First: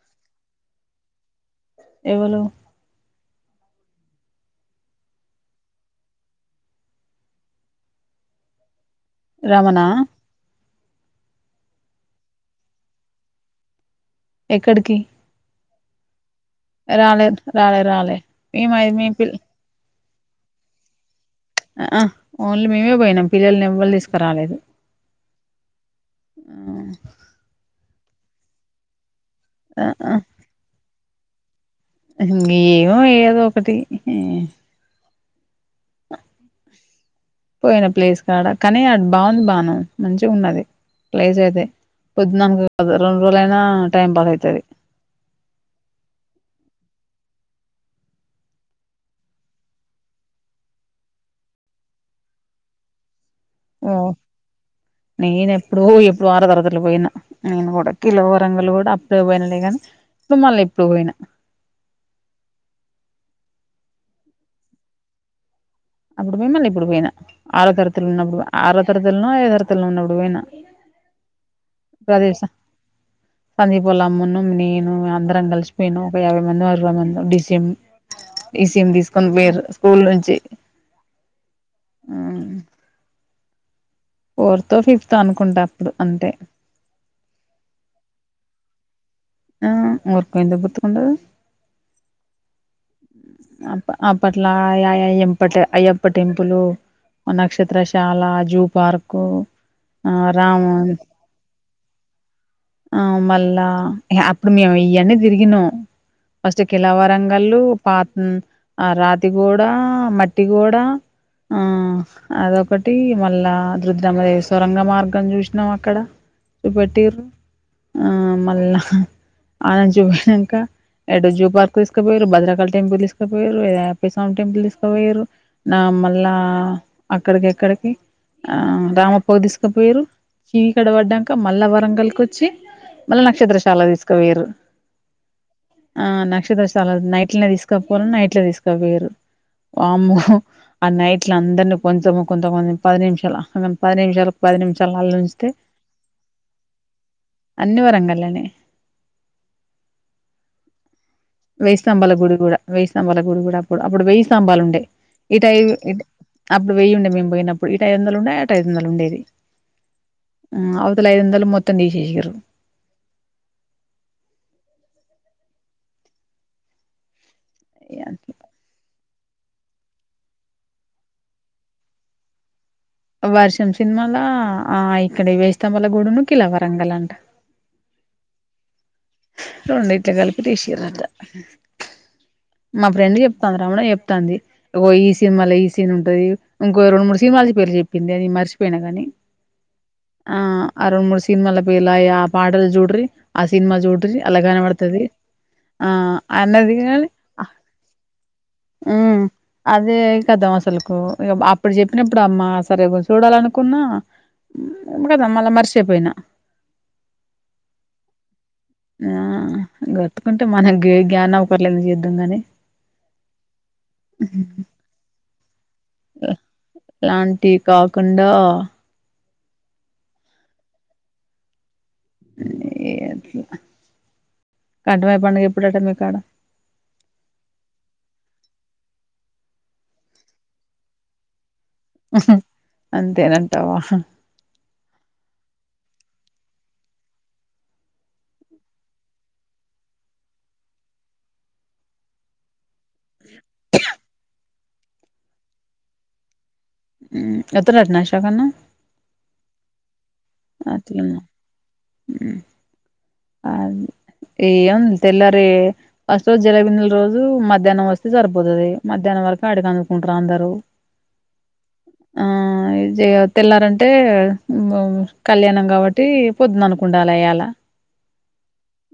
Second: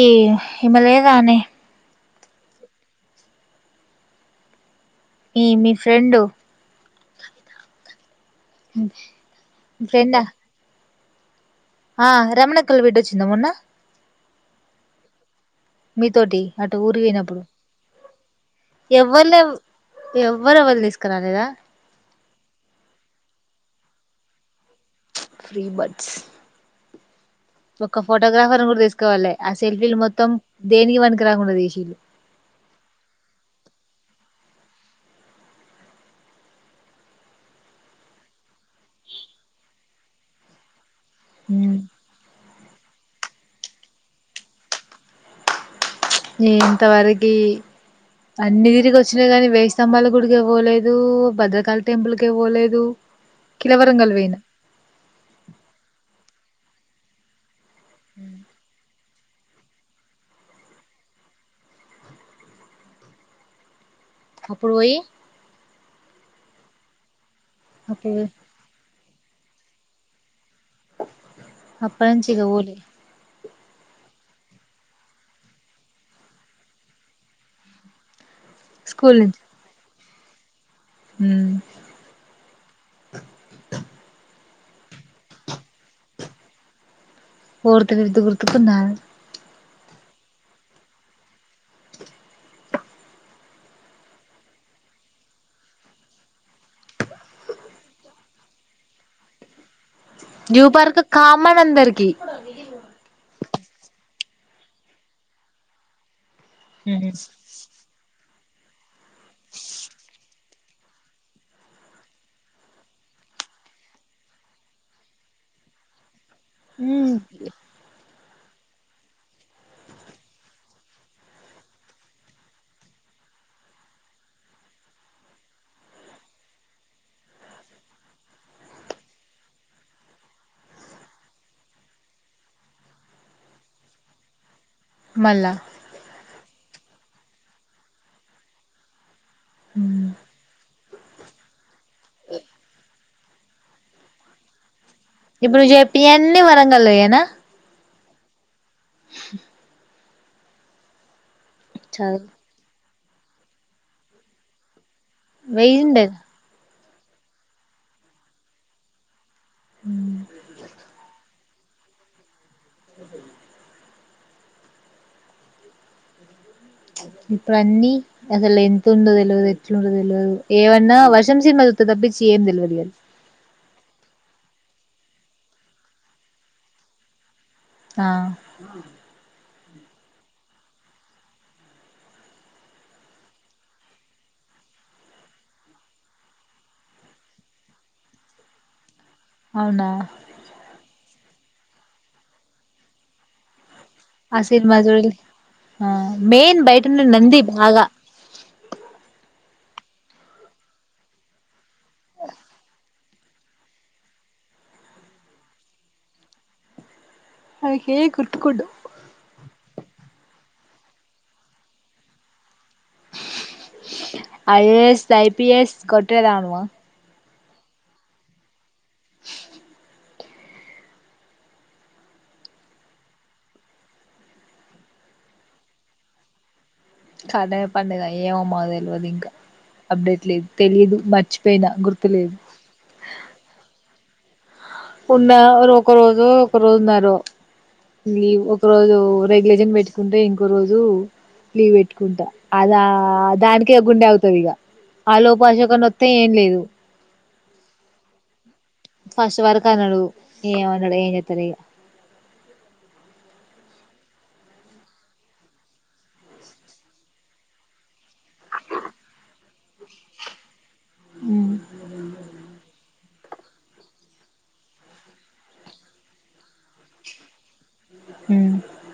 ఈ ఇమె లేదానే ఎవలు ఈ మీ ఫ్రెండు రమణా ఆ రమనంకుల్ బిడ్డ అచ్చింద మొన్న? ఎక్కడికి మీతోటి అటు ఊరికి రాలే పోయినప్పుడు రాలే రాలే, ఏమై మేపిల్ ఎవ్వలే ఎవ్వరు ఎవరు తీసుకురాలేదా ఆ ఓన్లీ మేమే పోయినాం. పిల్లల్ని నెవ్వల్నీ తీస్కరాలేదు. ఫ్రీబడ్స్ ఒక ఫోటోగ్రాఫర్ని కూడా తీసుపోలే. ఆ సెల్ఫీలు మొత్తం దేనికి పనికి పనికిరాకుండా తీసిం మీ ఏమో ఏదో ఒకటి పోయిన ప్లేస్ కాడ కానీ అది బాగుంది బాను. మంచిగ ఉన్నది. ప్లైసయితే, పొద్దున ఉన్ రెండు రోజు ఎట్లయినా టైం పాస్ ఐతది. నే ఇంతవరకి అన్ని తిరిగి వచ్చినా గని వేయి స్తంభాల గుడికే పోలేదు, భద్రకాలి టెంపుల్కే పోలేదు. ఓ కిలవరంగల్ పోయినా నేను ఎప్పుడో ఇప్ వారం తర్వాత్ లు పోయిన నేను కూడా కిలో వరంగులు కూడా అప్ ఇప్పుడో పోయినలేగానీ, ఇప్పుడు మళ్ళీ ఎప్పుడు పోయినా. అప్పుడు పోయి అప్పుడు పోయి మళ్ళీ ఇప్పుడు పోయిన. ఆరో అప్పుడు తరతలున్నప్పుడు ఆరో తరగతులనో ఐదో తరగతులనో ఉన్నప్పుడు పోయిన. అప్పట్నుంచి ఇగ వోలే సందీపోల్లమ్మును నేను అందరం కలిసి పోయినం, ఒక యాభై మంది అరవై మందో డిసెం ఈ సి ఎం తీసుకొని పోయిర్రూ, స్కూల్ నుంచి జ ఉమ్ ఆ ఫోర్తో ఫిఫ్తో అనుకుంటా అప్పుడు అంతే. ఫోర్త్ ఫిఫ్త్ గుర్తుకుందానె ఆ ఊర్కు ఎందుకు గుర్తుకుండదు. అ అపట్ల అయ్యప్ప అయ్యప్ప టెంపులు నక్షత్రశాల జూ పార్కు ఆ న్యూ రామ పార్క్ కామానందరికి ఆ మళ్ళా అప్పుడు మేము ఇయ్యన్నీ తిరిగినం ఫస్ట్ కిలా వరంగల్లు పా ఆ రాజ కూడా మట్ ఇటి కూడా ఆ అదొకటి మళ్ళా రుద్రమదేవీ సొరంగ మార్గం చూసినాం అక్కడ చూపెట్టిర్రు ఆ మళ్ళ ఆనంద చూపయాక ఎటో జూ పార్క్ తీసుకపోయారు భద్రకాళి టెంపుల్ తీసు తీసుకపోర్రు అయ్యప్ప స్వామి టెంపుల్ తీసుకుపోయారు నా మళ్ళా అక్కడికి ఎక్కడికి ఆ రామప్పకు తీసుకపోయారు చీకటి పడ్డాక మళ్ళా వరంగల్కి వచ్చి మళ్ళా నక్షత్రశాల తీసుకుపోయారు మళ్ళ చాల నైట్ల తీసుక నైట్ లో తీసుకపోయ్రు వామ్మో ఆ నైట్ల అందరినీ కొంచెం కొంత కొ పది నిమిషాలు పది నిమిషాల పది నిమిషాలు అల్ల ఉంచితే ఇప్పుడు ను చెప్పి అన్ని వరంగల్లోయనా అాలనే ఆ వేయిస్తంబల చదువు గుడి కూడా వేయిస్తంబల గుడి కూడి కూడా అప్పుడు అప్పుడు వెయ్యి స్తంభాలు ఉండే ఇటు ఐ వెయ్యిండే ఇప్పు వెయ్యుండే మేము పోయినప్పుడు ఇటు ఐదువందలుండే అటు ఐదు వందలుండేది అవతల ఐదు వందలు మో త్త ని తీసేసింద్రు అ ఇప్పుడన్నీ అసలు ఎ వతుండో తెలియదు ఎట్లు ఉండో తెలియదు ఏమన్నా వర్షం సీనిమా సుత్తే తప్పించి ఏం తెలియదులి వర్షం సినిమాాల ఆ ఇక్కడ వేయిస్తంబల గూడి ను కిల వరంగల్ అంట ఆ రొండిట్లు కల్పి తీసిర్ ఆట మా ఫ్రెండ్ చెప్తాంది రామణ చెప్తాంది ఓ ఈ సినిమాలో ఈ సిన్ ఉంటది ఇంకో రెండు మూడు సినిమాల పేర్లు చెప్పింది అది మర్చిపోయినా కాని అవునా ఆ అరుణ ముూడిసి సినిమల పేర్లు ఆ పాటలు చూడ ఆ సినిమా చూడ ఆ సినిమా సుడుల్లి మెయిన్ అన్నది బయట ఉన్న కానీ నందిీ బాగా ఉమ్ అదే కదాం అసలుకు ఇప్పుడు చెప్పినప్పుడు అమ్మా సరే కొంచెం చూడాలనుకున్నా కదా మళ్ళా మర్చేపోయినా నాకేం గుర్తుకుండవ్ ఆ గతుకుంటే మనకు గ గ్ఞనావ కలి లేదడి అంగనే ఆఐఏఎస్ ఆఐపిఎస్ కొట్ ఏదానువ టీ కాకుండా ఏ అట్లా కంటమై పండుగ ఎప్పుడట్ట మీ కా ఆడ కాదే పండగ ఏమమ్మ తెలియదు ఇంకా అప్డేట్ లేదు తెలిదు మర్చిపో అంతేనంటావా ఉన్న ఒక రోజు ఒక రోజు ఉన్నారుార లీవ్ ఒక రోజు రెగ్యులేషన్ పెట్టుకుంటే ఇంకో రోజు లీవ్ పెట్టుకుంటా అద ఆ దానికి గుండె అవుతుంది ఇక ఆ లోపాషక నొత్తం ఏం లేదు ఎత్ర అట్నాశాకన్న ఫస్ట్ వరకు అన్నాడు అట్కనా ఆ ఏ ఏం తెల్లర వస్తు రోజు జలబి నల రోజు మధ్యాహ్నం వస్తస్తు జరుబపోతు అ మధహ్న వరకు కాడికి అందుకుంటారు అందరూ ఆ ఇ తెల్లారంటే కళ్యాణం కాబట్టి పొద్దుంద అనుకుండాల్యలా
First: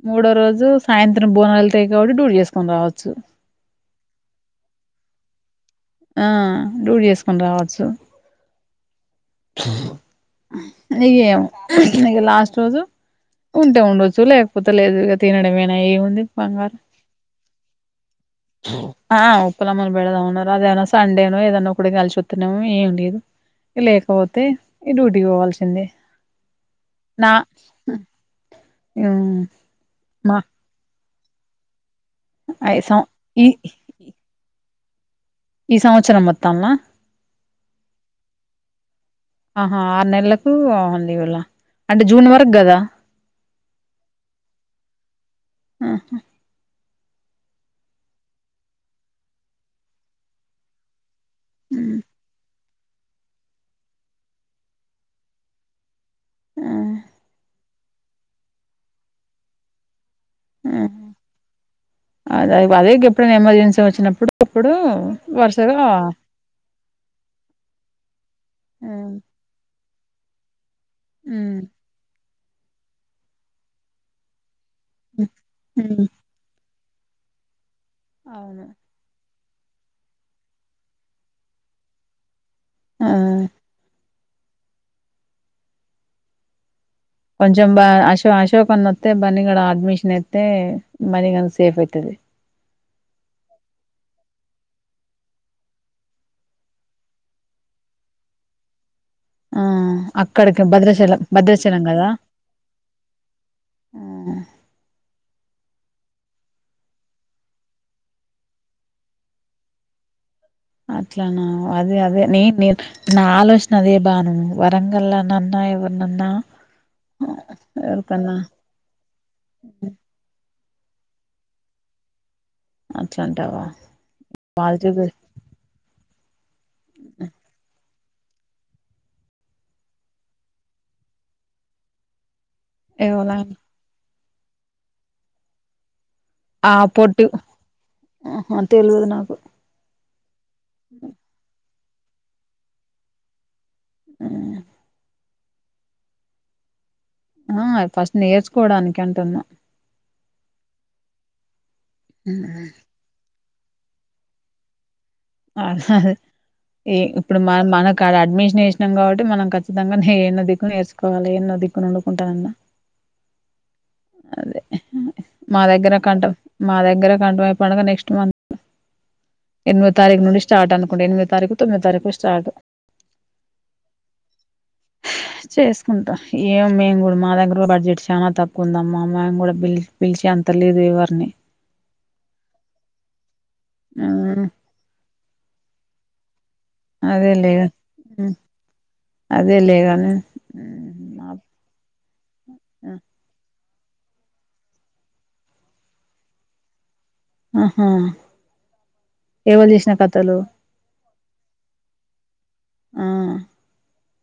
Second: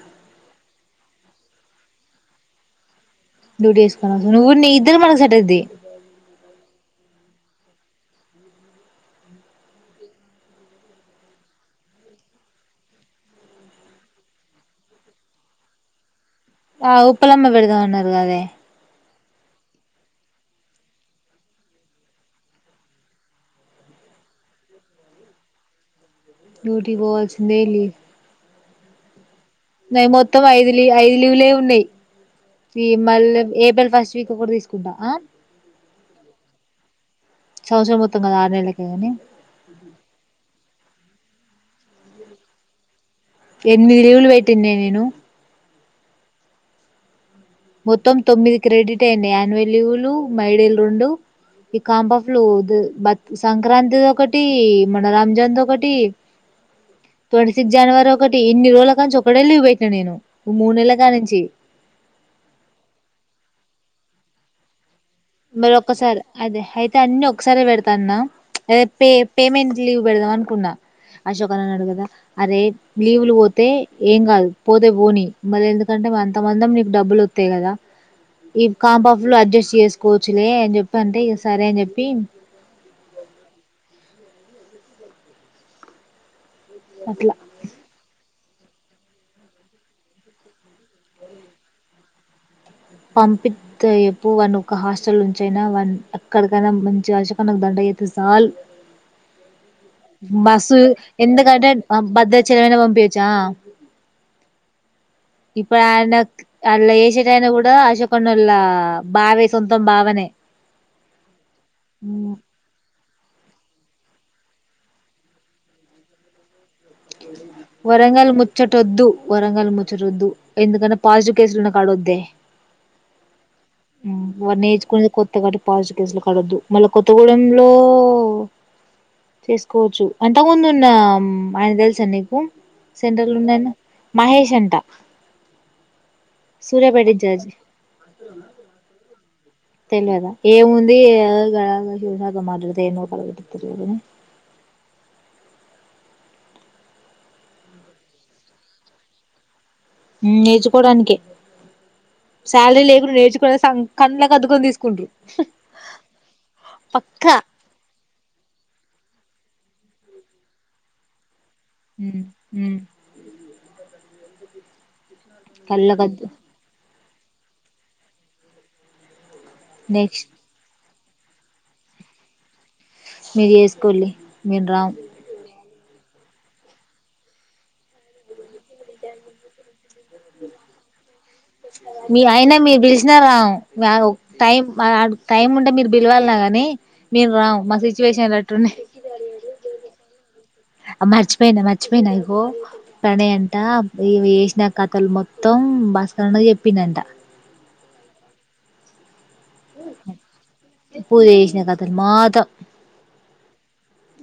మూడు రోజు సాయంత్రం బోనాాలాయి కాబట్టి డూర్ చేసుకొని రావచ్చు డ్యూటీ వసుకోనీ నువ్వు నీ ఇద్దరు మనకు సటద్ది ఆ డూడ్ చేసుకొని రావచ్చు నకేమ న లాస్ట్ రోజు ఉంటే ఉండొచ్చు లేకపోతే లేదు ఇక తినడంనా ఏముంది బంగారం ఆ ఉప్పులేమ్మ పెడుదన్నరుగాదే ఆ ఉప్పలమ్మల్ బెద్వున అదేనా సండేనో ఏదన్న ఒకడ కలిసి వస్తున్నామో ఏం లేదు లేకపోతే ఈ డ్యూటీకి పోవాల్సిందే వల్స్ నలీ ఆ న మొత్తం ఐదులీ ఐదు తెలులే ఉన్నాయి ఈ ఫ సం మళ్ళ ఈ ఏపల్ ఫస్ట్ వీక్ కూడా తీసు కుడఆ ఈ సంవత్సరం మొత్తంలా సంవత్సరం మొత్తం కదా ఆరు నెలలకే కాని ఆహా ఆరు నెలలకు ళ అంటే జూన్ వరకు కదా ఎనిమిది లీవులు పెటినే నేను ఉహం మొత్తం తొమ్మిది క్రెడిట్ అయినాయ్ యాన్వల్యూలు మైడేలు రెండు ఇ కాంబా ఫ్లో పోదు [inaudible] బత్ సంక్రాంతిది ఒకటి మనరంజాన్ది ఒకటి తడి జనవరి ఒకటి ఇన్ని రోజుల కంచి ఒకటె లీవ్ పెటిన నేను మూడునెల కానించి అదేకి ఎప్పుడైనా ఎమర్జెన్సీ వచ్చినప్పుడు అప్పుడు మరి వరుసగా ఒక్కసారి అదే అయితే అన్ని ఒకసారి పెడతా అన్న అద పే హ్మ్. పేమెంట్ లీవ్ పెడదామనుకున్నా అశోక్ హ్మ్. అన్నానడుగు కదా అరే లీవులు వోతే ఏం కాదు పోతే పోని హ్మ్. మళ్ళీ ఎందుకంటే హ్మ్. అంత మందం డబ్బులొత్తయి కదా ఈ అవును కాంబ అడ్జస్ట్ చేస్ కోచ్లే ఏం చెప్పంటే ఇగ సరే అని చెప్పి ఆ అట్లా కొంచెం బ అశో అశోక్ అన్నిఒత్తె బన్నీగాడ్ అడ్మిషన్ అయితే బన్నీగన్ సేఫ్ అయితది పంపిత్ ఎప్పువను ఒక హాస్టల్ ఉంచయినా వన్ ఎక్కడికైనా మంచి అశోక్ అన్నకు దంటా చెత్తే సాల్ ఆ అక్కడికి బస్సు భద్రాచలం ఎంతకంటే భద్రాచలం కదా భద్రచలమైనా పంపియోచ్చు ఆ ఇప్పుడు ఆయన ఆళ్ల చేశేటయినా కూడా అశోక్ అన్నోళ్ల బావే సొంతం బావనే అట్లానా అదే అదే నీ నేను నా ఆలోచన అదే బాను వరంగల్లానన్నా ఎవర్నన్న వరంగల్ ముచ్చటొద్దు వరంగల్ ముచ్చటొద్దు ఎందుకన్నా పాజిటివ్ కేసులున్న కాడొద్దే అట్లా అంటావా వాళ్ళు వాడ్నేచుకునే చూపిస్తు కొత్తగావటి పాస్ కేసులుకాడొద్దు మళ్ళ కొత్తగూడెంలో చేసుకోవచ్చు అంత ముందు ఉన్న అయిన తెలుసా నీకు సెంట్రల్ ఎవలైనా ఉన్నన్ని మహేష్ అంటా ఆ పోటీ ఆహా తెలిదు నాకు తెల్వదా ఏముంది ఆ ఆహ ఊహగా మాట్లాడదు ఏమో పగల కోటు పొదుపోదు ఆ ఫస్ట్ నేర్చుకోడానికి అంటున్నా నేర్చుకోడానికే సాలరీ లేకుండా నేర్చు కోసం కన్లకదుకోని తీసుకున్రు అహా హా అ ఇప్పుడు మన మన కాడ అడ్మిషన్ ఏష్ న్నంగ్ కాబట్ మనం ఖచ్చితంగా ఏన్నో దికు నేర్చుకోవాలి ఎన్నో దిక ఉమ్ ఉమ్ అదే ఆహు ఆ మా దగ్గర కళ్ళకద్దు కంటం మా దగ్గర గండ్వే పండగా నెక్స్ట్ మంత్ నెక్స్ట్ తరక్నుండి స్టార్ట్ ఆ డు ఎనిమిది తారీఖ తొమ్మిది తారీఖు స్టార్ట్ మీర్‌ చేసకొలి మేం రాం చేసుకుంటా ఏం మేము కూడా మా దగ్గర బడ్జెట్ చానా తక్కు ఉందమ్మా మము కూడా పిలిచ పిలిచెంత లేదు ఎవరిని మీ ఆయన మీర్‌ పిల్శినా రాం వ్యవ్ మ్మ్ టైం ఆడ టైం ఉంటే మీరు బిల్వలానే అదే లే ఉ అదే లేదని అ మర్చిపోయిన మార్చిపోయిన ఇగో పనేన్ టా ఇవి చేసిన కథలు మొత్తం భాస్కరన్నకి చెప్పిందంటా ఆహా ఎవలు చేసిన కథలు ఇపుడుచేసిన కథలు మాతో ఆ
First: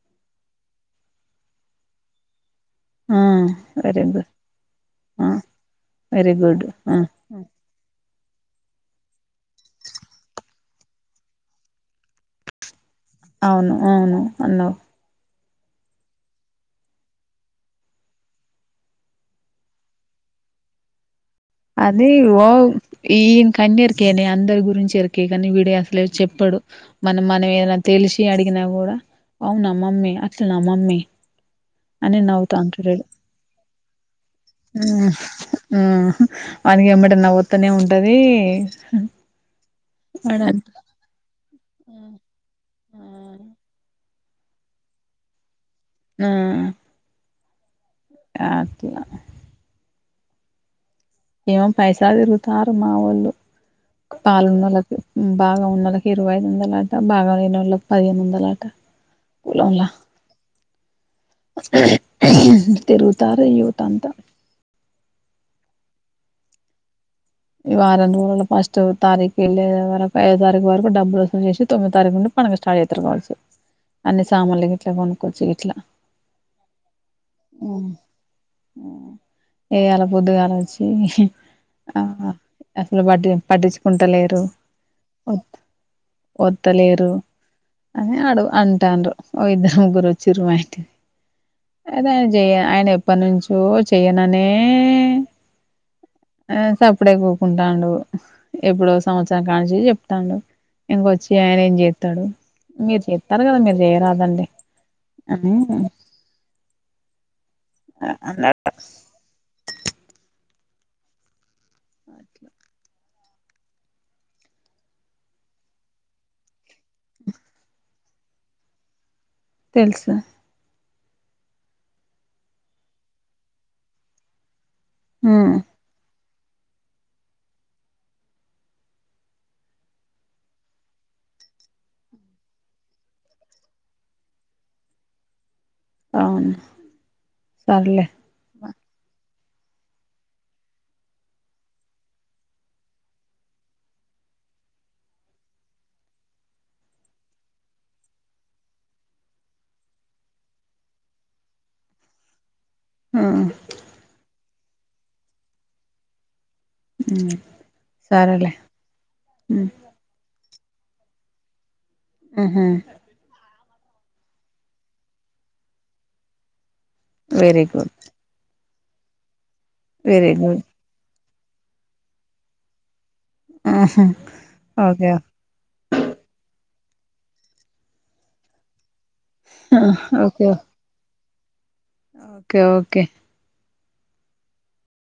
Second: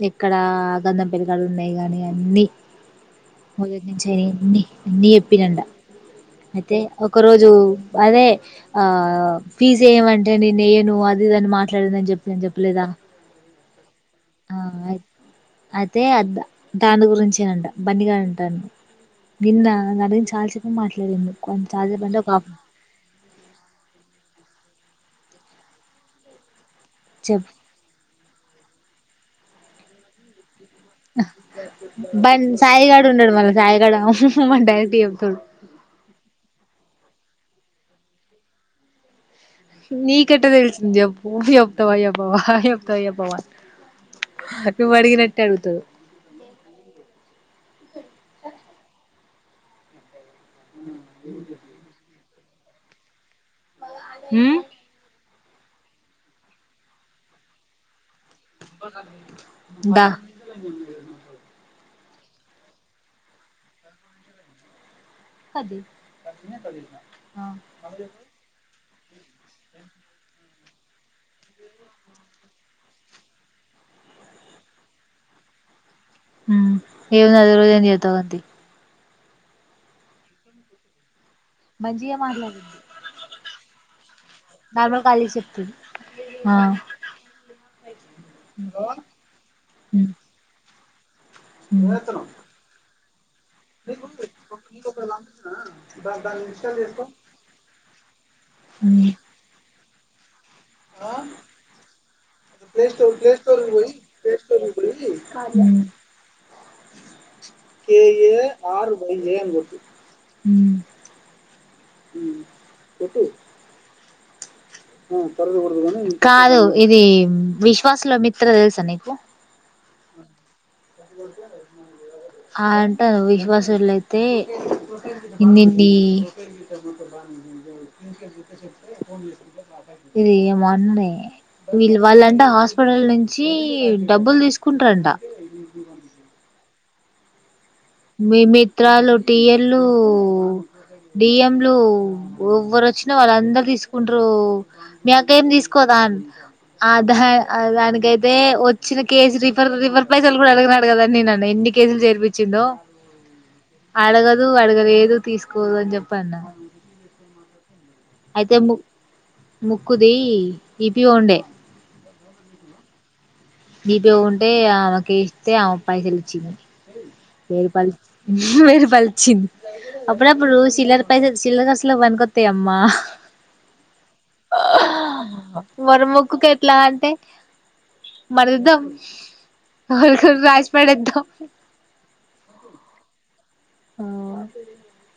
ఇక్కడ గంధం పెంకల్ ఉన్నాయి గాని అన్ని ఆ వెరీ మొదట్నుచినే గుడ్ అని అని ఆ చెప్పిందంటా వెరీ గుడ్ అయితే ఆ ఒక రోజు అదే ఆ ఫీజ్ ఏమంటే నేను వేయను అది ఇదిఅని మాట్లాడింది ఆన్ జెప్పి జెప్పలేదా అవును అవును అన్నవ్ అయితే అద్ద దాని గురించినంట బన్నీగా అంటా నిన్న నాగురించి చాల్‌ సేపు మాట్లాడింది అది ఓ ఇన్ కన్నర్కేనే అందరు గురించి ఏరికే గనీ వీడే అసలే చెప్పాడు మనం చెప్ మన ఏదనతెలిసి అడిగినా కూడా అవునా మమ్మీ అట్లానా మమ్మీ అని బన్ నవుతా అంటాడు వీడు సాయిగాడు ఉన్నాడు మళ్ళ సాయిగాడు మని డైరెక్ట్ చెప్తాడు ఊ అని ఎమ్మటె నవ్ తనే ఉంటది నీ కేట్ట వాడంట తెళ్సింది చెప్పు చెప్తావా చెప్పవా హయ్ చెప్తావా చెప్పవా హక్కు అడిగినట్టే అడుగుతది హ్మ్ యక్ య [inaudible] రారు మావోలు పాలఉన్నోలుకు బాగా ఉన్నోళ్ళకి ఇరవై ఐదు వందలు అట బాగా లేనోళ్ళకి పదిహేను వంద బా తిరుగుతార్‌ యూత్ అంత అది ఈ వార నేమో లే ఫస్ట్ [inaudible] తో తారీఖు వెళ్ళే వరకు ఐదో తారీఖు వరకు డబ్బులు వసూలు చేసి తొమ్మిది తారీఖు నుండి పండుగ స్టార్ట్ అవుతారు కావచ్చు అన్ని సామాన్లు ఇట్లా కొనుకొచ్చి ఇట్లా హ్మ్ ఏముంది అద రోజ ఏ చేతా ఉంది ఏ అలా పొద్దుగాల వచ్చి ఆ మంచిగా మాట్లాడింది అసలు పటి పట్టించుకుంటలేరు నార్మల్ కాల్ చేసి వత్ చెప్తుంది ఆ వత్తలేరు అది అడుగు అంటాండ్రు ఓ ఇద్దరు ముగ్గురు వచ్చిరు మా ఇంటికి అదే చేయ ఆయన ప్పనుంచి ఓ చెయననే ఆ సప్పుడేకుంటుండు ఎప్పుడో సంవత్సరం కాంచి తాండు ఇంకొచ్చి ఆయన ఏం చేత్తడు మీరు చెత్తరు కదా మీరు చేయరాదండి అని అన్నట్టు ఉ [unintelligible] కాదు ఇది విష్ క్లాస్ లో మిత్ర తెలుసా నీకు తెలుసులె ఆ అంటరు విశ్వాసోళ్ళైతే ఉమ్ ఇన్నింటినీ ఇదీ మొన్నే వీళ్ళు వాళ్ళంట హాస్పిటల్ నుంచి డబ్బులు తీసుకుంటారంట అవును సర్లే మే మీ ఉత్తరాలు టీఎల్లు డిఎంలు ఎవ్వరు వచ్చినా వాళ్ళందరు తీసుకుంటారు మీ అక్క ఏం తీసుకోదా ఆ దా దానికైతే వచ్చిన కేసు రిఫర్ రిఫర్ పైసలు కూడా ఎవరిని అడిగదు అని నేన్న ఎన్ని కేసులు చేర్పించిందో మ్ దు అడగలేదు తీసుకోదు అని చెప్పిఅన్నాను ఉ అయితే ము ముక్కుదీ ఈప్పీ వండే ఉహుమ్ నీ పే ఉంటే ఆమెకి ఇస్తే ఆమె పైసలు ఇచ్చింది వెరీ వెయ్యి గుడ్ పంచ్చింది వెయ్యి పలిచింది వెరీ అప్పుడప్పుడు గుడ్ చిల్లరు పైసల్ చిల్లర అసల పనుకొత్తాయ అమ్మా ఉహు ఓకే మనముకుక్కు ఎట్లా అంటే మరిద్దాం అవి కూడా ఓకే రాసి పడేద్దాం ఓ ఓకే ఓకే ఆ